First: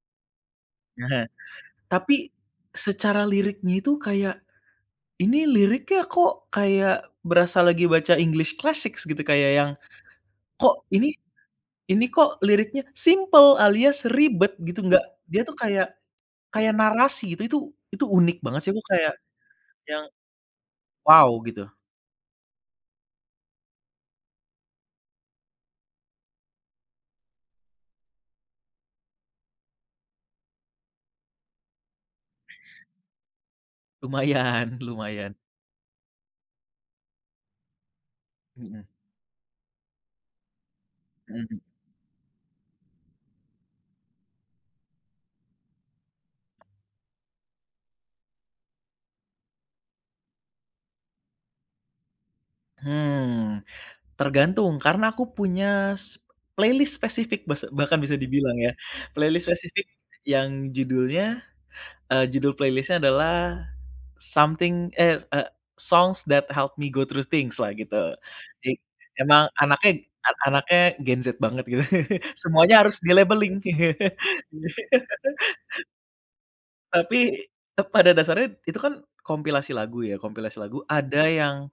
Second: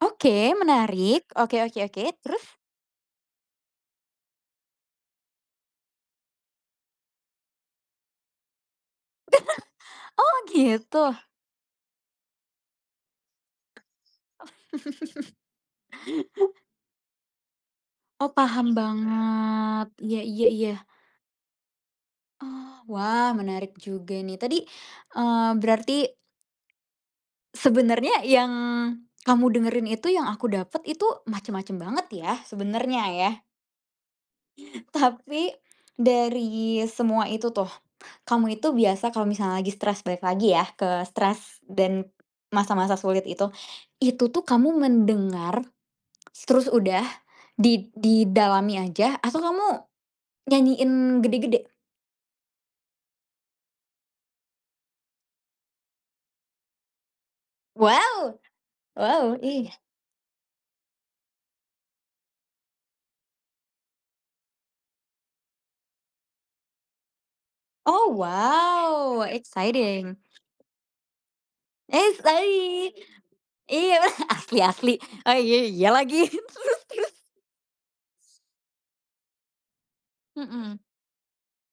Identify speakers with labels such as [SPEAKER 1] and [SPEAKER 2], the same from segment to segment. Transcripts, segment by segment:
[SPEAKER 1] Oke, menarik. Oke oke oke,
[SPEAKER 2] Tapi,
[SPEAKER 1] terus?
[SPEAKER 2] secara liriknya itu kayak ini liriknya kok kayak berasa lagi baca english classic gitu kayak yang,
[SPEAKER 1] Oh,
[SPEAKER 2] kok ini,
[SPEAKER 1] gitu.
[SPEAKER 2] ini kok liriknya simple alias ribet gitu nggak, dia tuh kayak kayak narasi gitu. Itu itu itu
[SPEAKER 1] Oh,
[SPEAKER 2] unik banget sih.
[SPEAKER 1] paham
[SPEAKER 2] Aku kayak,
[SPEAKER 1] banget.
[SPEAKER 2] yang,
[SPEAKER 1] Iya iya iya.
[SPEAKER 2] wow gitu.
[SPEAKER 1] Oh, wah menarik juga ini. Tadi, eee, berarti sebenarnya yang, kamu dengerin itu yang aku dapet itu macem-macem banget ya, sebenarnya ya.
[SPEAKER 2] Lumayan lumayan.
[SPEAKER 1] Tapi, dari semua itu tuh, kamu itu
[SPEAKER 2] Mhm.
[SPEAKER 1] biasa kalau misalnya lagi stres balik lagi ya ke stres,
[SPEAKER 2] Mhm.
[SPEAKER 1] dan masa-masa sulit itu itu tuh kamu mendengar, terus udah di didalami aja atau kamu, nyanyiin gede-gede?
[SPEAKER 2] Hmm. Tergantung, karena aku punya s playlist spesifik basa bahkan bisa
[SPEAKER 1] Wow,
[SPEAKER 2] dibilang ya.
[SPEAKER 1] wow,
[SPEAKER 2] Playlist
[SPEAKER 1] iya.
[SPEAKER 2] spesifik yang judulnya, eee, judul playlist-nya adalah Something eh, eee, Songs that help me go through things-lah,
[SPEAKER 1] Oh,
[SPEAKER 2] gitu. Jik
[SPEAKER 1] wow,
[SPEAKER 2] emang anaknya
[SPEAKER 1] exciting.
[SPEAKER 2] an anaknya gen Z banget, gitu. Semuanya harus
[SPEAKER 1] [unintelligible]
[SPEAKER 2] di-labeling.
[SPEAKER 1] Iyalah, asli asli, oh iya iya lagi. Terus terus?
[SPEAKER 2] Tapi, eee, pada dasarnya itu kan kompilasi lagu ya, kompilasi
[SPEAKER 1] Hmm.
[SPEAKER 2] lagu ada yang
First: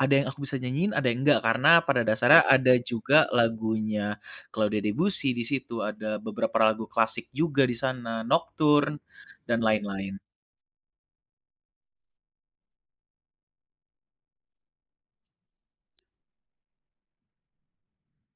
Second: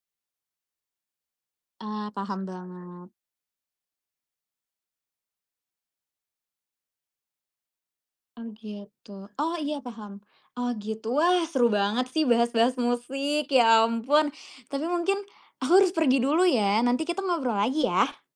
[SPEAKER 2] ada yang aku bisa nyanyiin ada yang enggak karena pada
[SPEAKER 1] Ah,
[SPEAKER 2] dasarnya
[SPEAKER 1] paham
[SPEAKER 2] ada
[SPEAKER 1] banget.
[SPEAKER 2] juga lagunya Claude Debussy di situ ada beberapa lagu klasik juga di sana,
[SPEAKER 1] Oh,
[SPEAKER 2] Nocturne,
[SPEAKER 1] gitu. Oh,
[SPEAKER 2] dan
[SPEAKER 1] iya
[SPEAKER 2] lain-lain.
[SPEAKER 1] paham. Oh, gitu. Wah, seru banget sih bahas-bahas musik, ya ampun. Tapi mungkin, aku harus pergi dulu ya, nanti kita ngobrol lagi ya.